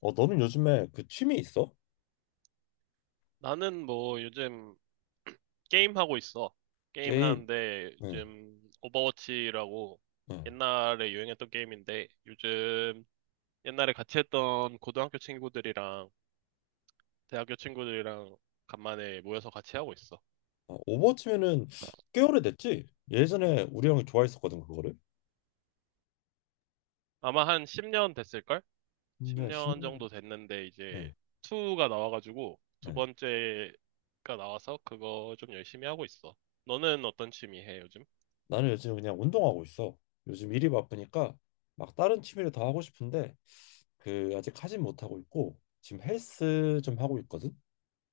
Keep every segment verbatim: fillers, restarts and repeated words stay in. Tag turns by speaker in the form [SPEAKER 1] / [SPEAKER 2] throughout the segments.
[SPEAKER 1] 어, 너는 요즘에 그 취미 있어?
[SPEAKER 2] 나는 뭐 요즘 게임 하고 있어. 게임
[SPEAKER 1] 게임.
[SPEAKER 2] 하는데
[SPEAKER 1] 응,
[SPEAKER 2] 요즘 오버워치라고
[SPEAKER 1] 응.
[SPEAKER 2] 옛날에 유행했던 게임인데 요즘 옛날에 같이 했던 고등학교 친구들이랑 대학교 친구들이랑 간만에 모여서 같이 하고 있어.
[SPEAKER 1] 어, 오버워치면은 꽤 오래됐지? 예전에 우리 형이 좋아했었거든, 그거를.
[SPEAKER 2] 아마 한 십 년 됐을걸?
[SPEAKER 1] 십 년,
[SPEAKER 2] 십 년
[SPEAKER 1] 십 년.
[SPEAKER 2] 정도 됐는데 이제
[SPEAKER 1] 응,
[SPEAKER 2] 이가 나와가지고 두
[SPEAKER 1] 응.
[SPEAKER 2] 번째가 나와서 그거 좀 열심히 하고 있어. 너는 어떤 취미 해 요즘?
[SPEAKER 1] 나는 요즘 그냥 운동하고 있어. 요즘 일이 바쁘니까 막 다른 취미를 다 하고 싶은데 그 아직 하진 못하고 있고 지금 헬스 좀 하고 있거든.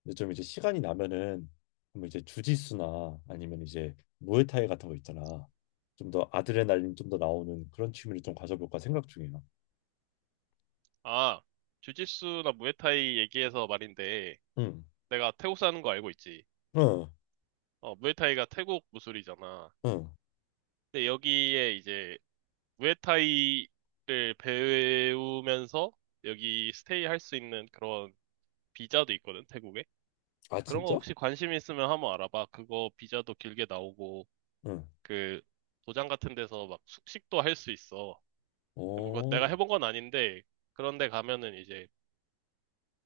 [SPEAKER 1] 근데 좀 이제 시간이 나면은 뭐 이제 주짓수나 아니면 이제 무에타이 같은 거 있잖아. 좀 더 아드레날린 좀 더 나오는 그런 취미를 좀 가져볼까 생각 중이야.
[SPEAKER 2] 아, 주짓수나 무에타이 얘기해서 말인데
[SPEAKER 1] 응.
[SPEAKER 2] 내가 태국 사는 거 알고 있지.
[SPEAKER 1] 응.
[SPEAKER 2] 어, 무에타이가 태국 무술이잖아.
[SPEAKER 1] 응.
[SPEAKER 2] 근데 여기에 이제 무에타이를 배우면서 여기 스테이 할 수 있는 그런 비자도 있거든, 태국에.
[SPEAKER 1] 아,
[SPEAKER 2] 그런 거
[SPEAKER 1] 진짜?
[SPEAKER 2] 혹시 관심 있으면 한번 알아봐. 그거 비자도 길게 나오고
[SPEAKER 1] 응.
[SPEAKER 2] 그 도장 같은 데서 막 숙식도 할 수 있어. 뭐 그거
[SPEAKER 1] 어,
[SPEAKER 2] 내가 해본 건 아닌데 그런데 가면은 이제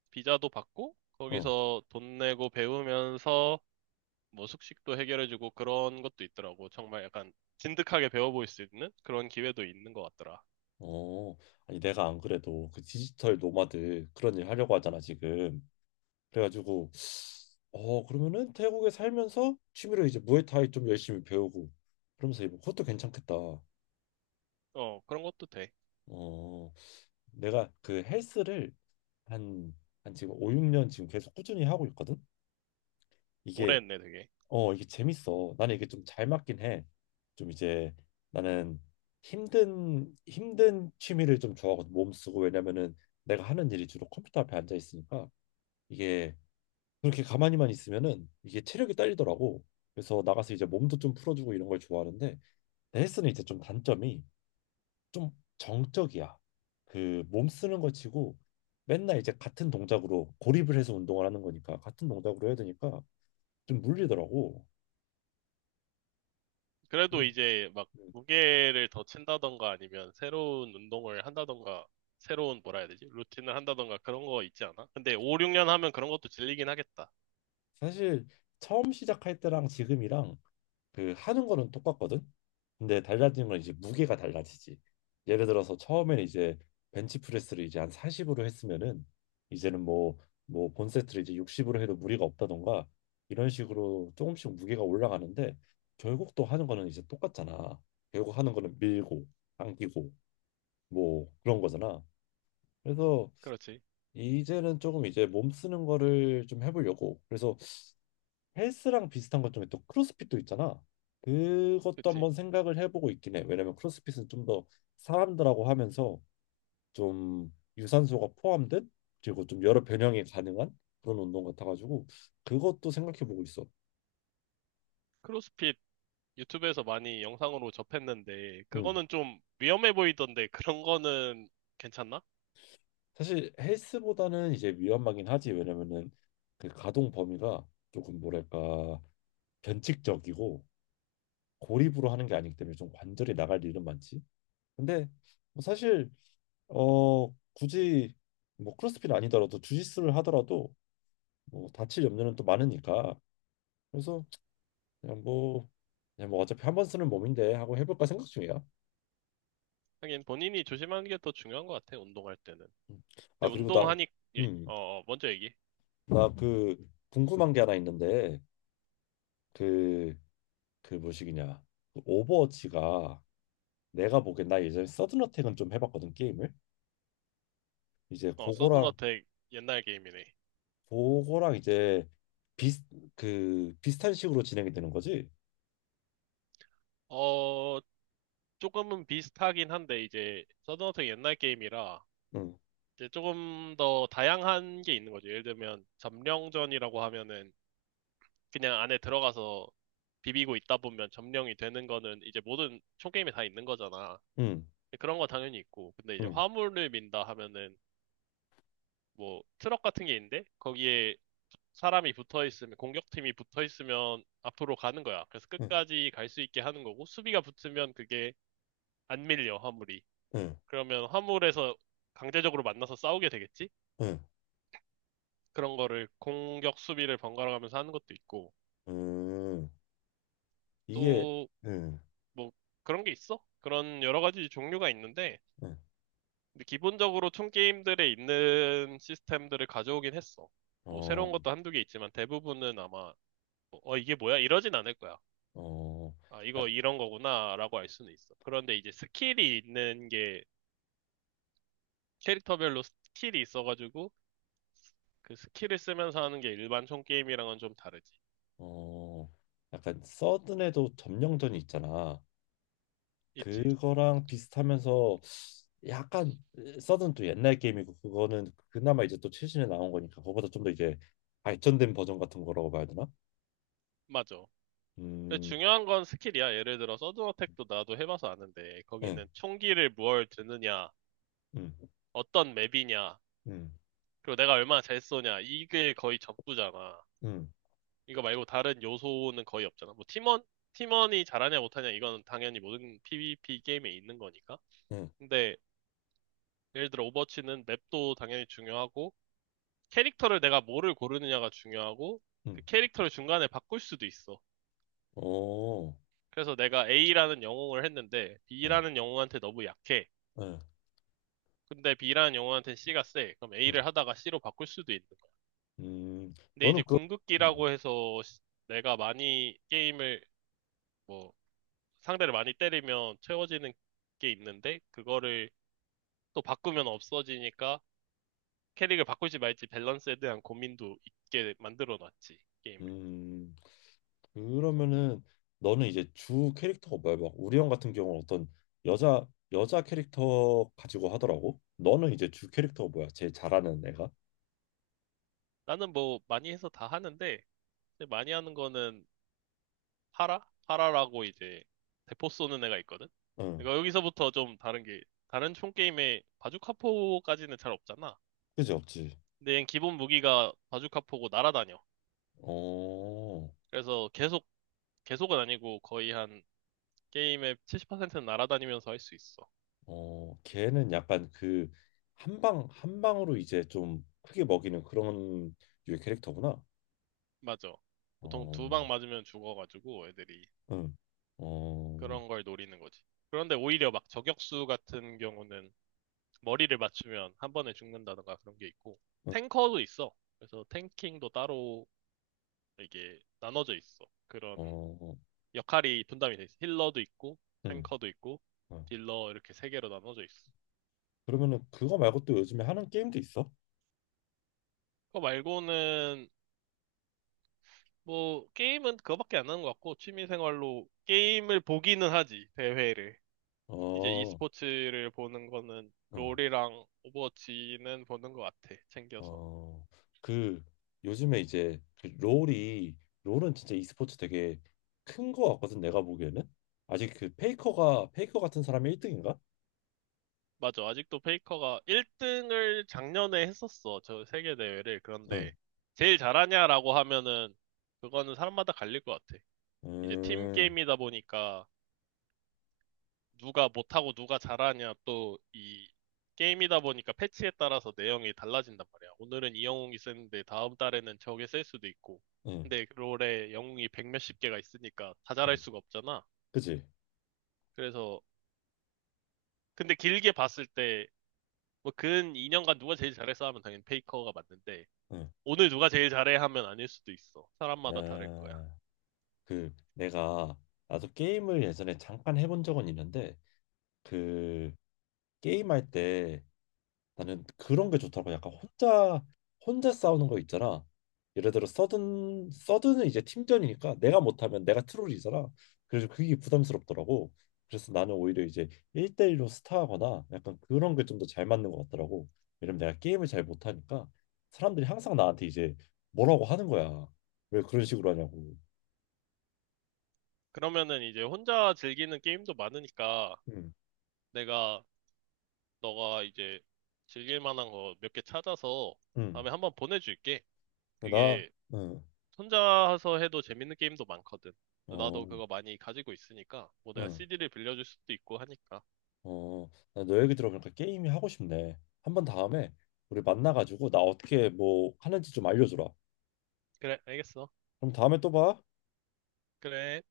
[SPEAKER 2] 비자도 받고
[SPEAKER 1] 어,
[SPEAKER 2] 거기서 돈 내고 배우면서 뭐 숙식도 해결해주고 그런 것도 있더라고. 정말 약간 진득하게 배워볼 수 있는 그런 기회도 있는 것 같더라.
[SPEAKER 1] 어. 아니, 내가 안 그래도 그 디지털 노마드 그런 일 하려고 하잖아, 지금. 그래가지고, 어, 그러면은 태국에 살면서 취미로 이제 무에타이 좀 열심히 배우고, 그러면서 이거 그것도 괜찮겠다.
[SPEAKER 2] 어, 그런 것도 돼.
[SPEAKER 1] 어, 내가 그 헬스를 한, 한 지금 오, 육 년 지금 계속 꾸준히 하고 있거든?
[SPEAKER 2] 오래
[SPEAKER 1] 이게
[SPEAKER 2] 했네, 되게.
[SPEAKER 1] 어, 이게 재밌어. 나는 이게 좀 잘 맞긴 해. 좀 이제 나는 힘든 힘든 취미를 좀 좋아하거든. 몸 쓰고 왜냐면은 내가 하는 일이 주로 컴퓨터 앞에 앉아 있으니까 이게 그렇게 가만히만 있으면은 이게 체력이 딸리더라고. 그래서 나가서 이제 몸도 좀 풀어주고 이런 걸 좋아하는데 헬스는 이제 좀 단점이 좀 정적이야. 그 몸 쓰는 거 치고 맨날 이제 같은 동작으로 고립을 해서 운동을 하는 거니까 같은 동작으로 해야 되니까 좀 물리더라고.
[SPEAKER 2] 그래도 이제 막 무게를 더 친다던가 아니면 새로운 운동을 한다던가 새로운 뭐라 해야 되지? 루틴을 한다던가 그런 거 있지 않아? 근데 오, 육 년 하면 그런 것도 질리긴 하겠다.
[SPEAKER 1] 사실 처음 시작할 때랑 지금이랑 그 하는 거는 똑같거든. 근데 달라진 건 이제 무게가 달라지지. 예를 들어서 처음에는 이제 벤치프레스를 이제 한 사십으로 했으면은 이제는 뭐 뭐 본세트를 이제 육십으로 해도 무리가 없다던가 이런 식으로 조금씩 무게가 올라가는데 결국 또 하는 거는 이제 똑같잖아. 결국 하는 거는 밀고 당기고 뭐 그런 거잖아. 그래서
[SPEAKER 2] 그렇지.
[SPEAKER 1] 이제는 조금 이제 몸 쓰는 거를 좀 해보려고. 그래서 헬스랑 비슷한 것 중에 또 크로스핏도 있잖아. 그것도
[SPEAKER 2] 그치.
[SPEAKER 1] 한번 생각을 해보고 있긴 해. 왜냐면 크로스핏은 좀 더 사람들하고 하면서 좀 유산소가 포함된 그리고 좀 여러 변형이 가능한 그런 운동 같아가지고 그것도 생각해보고 있어.
[SPEAKER 2] 크로스핏 유튜브에서 많이 영상으로 접했는데
[SPEAKER 1] 음.
[SPEAKER 2] 그거는 좀 위험해 보이던데 그런 거는 괜찮나?
[SPEAKER 1] 사실 헬스보다는 이제 위험하긴 하지. 왜냐면은 그 가동 범위가 조금 뭐랄까 변칙적이고 고립으로 하는 게 아니기 때문에 좀 관절이 나갈 일은 많지. 근데 뭐 사실 어 굳이 뭐 크로스핏 아니더라도 주짓수를 하더라도 뭐 다칠 염려는 또 많으니까 그래서 그냥 뭐 그냥 뭐 어차피 한번 쓰는 몸인데 하고 해볼까 생각 중이야.
[SPEAKER 2] 하긴 본인이 조심하는 게 더 중요한 것 같아, 운동할 때는.
[SPEAKER 1] 음.
[SPEAKER 2] 근데
[SPEAKER 1] 아 그리고 나
[SPEAKER 2] 운동하니, 예,
[SPEAKER 1] 음
[SPEAKER 2] 어, 어, 먼저 얘기.
[SPEAKER 1] 나 그 궁금한 게 하나 있는데 그 그 뭐시기냐 그 오버워치가 내가 보기엔 나 예전에 서든어택은 좀 해봤거든 게임을 이제
[SPEAKER 2] 어,
[SPEAKER 1] 그거랑
[SPEAKER 2] 서든어택 옛날 게임이네.
[SPEAKER 1] 그거랑 이제 비슷 그 비슷한 식으로 진행이 되는 거지.
[SPEAKER 2] 어, 조금은 비슷하긴 한데, 이제, 서든어택 옛날 게임이라,
[SPEAKER 1] 응
[SPEAKER 2] 이제 조금 더 다양한 게 있는 거죠. 예를 들면, 점령전이라고 하면은, 그냥 안에 들어가서 비비고 있다 보면 점령이 되는 거는 이제 모든 총게임에 다 있는 거잖아.
[SPEAKER 1] 응,
[SPEAKER 2] 근데 그런 거 당연히 있고, 근데 이제
[SPEAKER 1] 응,
[SPEAKER 2] 화물을 민다 하면은, 뭐 트럭 같은 게 있는데 거기에 사람이 붙어 있으면 공격팀이 붙어 있으면 앞으로 가는 거야. 그래서
[SPEAKER 1] 응,
[SPEAKER 2] 끝까지 갈 수 있게 하는 거고 수비가 붙으면 그게 안 밀려 화물이.
[SPEAKER 1] 응.
[SPEAKER 2] 그러면 화물에서 강제적으로 만나서 싸우게 되겠지?
[SPEAKER 1] 응,
[SPEAKER 2] 그런 거를 공격 수비를 번갈아 가면서 하는 것도 있고
[SPEAKER 1] 음, 이게,
[SPEAKER 2] 또
[SPEAKER 1] 응,
[SPEAKER 2] 뭐 그런 게 있어. 그런 여러 가지 종류가 있는데
[SPEAKER 1] 응,
[SPEAKER 2] 근데 기본적으로 총 게임들에 있는 시스템들을 가져오긴 했어. 뭐
[SPEAKER 1] 어,
[SPEAKER 2] 새로운 것도 한두 개 있지만 대부분은 아마 뭐, 어 이게 뭐야? 이러진 않을 거야.
[SPEAKER 1] 어,
[SPEAKER 2] 아,
[SPEAKER 1] 약,
[SPEAKER 2] 이거 이런 거구나라고 알 수는 있어. 그런데 이제 스킬이 있는 게 캐릭터별로 스킬이 있어가지고 그 스킬을 쓰면서 하는 게 일반 총 게임이랑은 좀 다르지.
[SPEAKER 1] 어, 약간 서든에도 점령전이 있잖아.
[SPEAKER 2] 있지.
[SPEAKER 1] 그거랑 비슷하면서 약간 서든 또 옛날 게임이고 그거는 그나마 이제 또 최신에 나온 거니까 그거보다 좀 더 이제 발전된 버전 같은 거라고 봐야 되나?
[SPEAKER 2] 맞아. 근데
[SPEAKER 1] 음,
[SPEAKER 2] 중요한 건 스킬이야. 예를 들어 서든 어택도 나도 해봐서 아는데
[SPEAKER 1] 응,
[SPEAKER 2] 거기는 총기를 뭘 드느냐,
[SPEAKER 1] 응,
[SPEAKER 2] 어떤 맵이냐,
[SPEAKER 1] 응,
[SPEAKER 2] 그리고 내가 얼마나 잘 쏘냐 이게 거의 전부잖아.
[SPEAKER 1] 응,
[SPEAKER 2] 이거 말고 다른 요소는 거의 없잖아. 뭐 팀원 팀원이 잘하냐 못하냐 이건 당연히 모든 피브이피 게임에 있는 거니까.
[SPEAKER 1] 응,
[SPEAKER 2] 근데 예를 들어 오버워치는 맵도 당연히 중요하고 캐릭터를 내가 뭐를 고르느냐가 중요하고 그
[SPEAKER 1] 응,
[SPEAKER 2] 캐릭터를 중간에 바꿀 수도 있어.
[SPEAKER 1] 오,
[SPEAKER 2] 그래서 내가 A라는 영웅을 했는데
[SPEAKER 1] 응,
[SPEAKER 2] B라는 영웅한테 너무 약해.
[SPEAKER 1] 응,
[SPEAKER 2] 근데 B라는 영웅한테는 C가 세. 그럼
[SPEAKER 1] 응,
[SPEAKER 2] A를 하다가 C로 바꿀 수도 있는 거야.
[SPEAKER 1] 음,
[SPEAKER 2] 근데
[SPEAKER 1] 너는
[SPEAKER 2] 이제
[SPEAKER 1] 그, 음,
[SPEAKER 2] 궁극기라고 해서 시- 내가 많이 게임을 뭐 상대를 많이 때리면 채워지는 게 있는데 그거를 또 바꾸면 없어지니까 캐릭을 바꿀지 말지 밸런스에 대한 고민도 있게 만들어 놨지, 게임을.
[SPEAKER 1] 음. 그러면은 너는 이제 주 캐릭터가 뭐야? 막 우리 형 같은 경우는 어떤 여자 여자 캐릭터 가지고 하더라고. 너는 이제 주 캐릭터가 뭐야? 제일 잘하는 애가?
[SPEAKER 2] 나는 뭐 많이 해서 다 하는데 근데 많이 하는 거는 파라? 파라라고 이제 대포 쏘는 애가 있거든.
[SPEAKER 1] 응.
[SPEAKER 2] 그러니까 여기서부터 좀 다른 게 다른 총 게임에 바주카포까지는 잘 없잖아.
[SPEAKER 1] 그지 없지.
[SPEAKER 2] 근데 얘는 기본 무기가 바주카포고 날아다녀.
[SPEAKER 1] 어,
[SPEAKER 2] 그래서 계속 계속은 아니고 거의 한 게임의 칠십 퍼센트는 날아다니면서 할 수 있어.
[SPEAKER 1] 어, 걔는 약간 그 한방 한 방으로 이제 좀 크게 먹이는 그런 유의 캐릭터구나.
[SPEAKER 2] 맞아. 보통 두
[SPEAKER 1] 어,
[SPEAKER 2] 방 맞으면 죽어가지고 애들이
[SPEAKER 1] 응, 어,
[SPEAKER 2] 그런 걸 노리는 거지. 그런데 오히려 막 저격수 같은 경우는 머리를 맞추면 한 번에 죽는다던가 그런 게 있고
[SPEAKER 1] 응,
[SPEAKER 2] 탱커도 있어. 그래서 탱킹도 따로 이게 나눠져 있어. 그런
[SPEAKER 1] 어,
[SPEAKER 2] 역할이 분담이 돼 있어. 힐러도 있고
[SPEAKER 1] 응.
[SPEAKER 2] 탱커도 있고
[SPEAKER 1] 어.
[SPEAKER 2] 딜러 이렇게 세 개로 나눠져 있어.
[SPEAKER 1] 그러면은 그거 말고 또 요즘에 하는 게임도 있어?
[SPEAKER 2] 그거 말고는 뭐 게임은 그거밖에 안 하는 것 같고 취미 생활로 게임을 보기는 하지 대회를. 이제
[SPEAKER 1] 어,
[SPEAKER 2] e스포츠를 보는 거는
[SPEAKER 1] 응.
[SPEAKER 2] 롤이랑 오버워치는 보는 것 같아 챙겨서.
[SPEAKER 1] 어, 그 요즘에 이제 그 롤이 롤은 진짜 e스포츠 되게 큰 거 같거든 내가 보기에는 아직 그 페이커가 페이커 같은 사람이 일 등인가?
[SPEAKER 2] 맞아. 아직도 페이커가 일 등을 작년에 했었어. 저 세계 대회를.
[SPEAKER 1] 응,
[SPEAKER 2] 그런데 제일 잘하냐라고 하면은 그거는 사람마다 갈릴 것 같아. 이제 팀
[SPEAKER 1] 음,
[SPEAKER 2] 게임이다 보니까 누가 못하고 누가 잘하냐 또 이 게임이다 보니까 패치에 따라서 내용이 달라진단 말이야. 오늘은 이 영웅이 쓰는데 다음 달에는 저게 쓸 수도 있고.
[SPEAKER 1] 응,
[SPEAKER 2] 근데 롤에 영웅이 백 몇십 개가 있으니까 다 잘할
[SPEAKER 1] 응,
[SPEAKER 2] 수가 없잖아.
[SPEAKER 1] 그지?
[SPEAKER 2] 그래서 근데 길게 봤을 때 뭐 근 이 년간 누가 제일 잘했어 하면 당연히 페이커가 맞는데
[SPEAKER 1] 응,
[SPEAKER 2] 오늘 누가 제일 잘해 하면 아닐 수도 있어. 사람마다 다를 거야.
[SPEAKER 1] 아, 그 내가 나도 게임을 예전에 잠깐 해본 적은 있는데 그 게임할 때 나는 그런 게 좋더라고. 약간 혼자 혼자 싸우는 거 있잖아. 예를 들어 서든 서든은 이제 팀전이니까 내가 못하면 내가 트롤이잖아. 그래서 그게 부담스럽더라고. 그래서 나는 오히려 이제 일 대일로 스타하거나 약간 그런 게 좀 더 잘 맞는 것 같더라고. 왜냐면 내가 게임을 잘 못하니까 사람들이 항상 나한테 이제 뭐라고 하는 거야. 왜 그런 식으로 하냐고.
[SPEAKER 2] 그러면은 이제 혼자 즐기는 게임도 많으니까
[SPEAKER 1] 응,
[SPEAKER 2] 내가 너가 이제 즐길 만한 거 몇 개 찾아서
[SPEAKER 1] 응.
[SPEAKER 2] 다음에 한번 보내줄게.
[SPEAKER 1] 나,
[SPEAKER 2] 그게
[SPEAKER 1] 응,
[SPEAKER 2] 혼자서 해도 재밌는 게임도 많거든.
[SPEAKER 1] 어,
[SPEAKER 2] 나도 그거 많이 가지고 있으니까 뭐 내가
[SPEAKER 1] 응.
[SPEAKER 2] 씨디를 빌려줄 수도 있고 하니까.
[SPEAKER 1] 어, 나 너 얘기 들어보니까 게임이 하고 싶네. 한번 다음에 우리 만나가지고 나 어떻게 뭐 하는지 좀 알려주라.
[SPEAKER 2] 그래, 알겠어.
[SPEAKER 1] 그럼 다음에 또 봐.
[SPEAKER 2] 그래.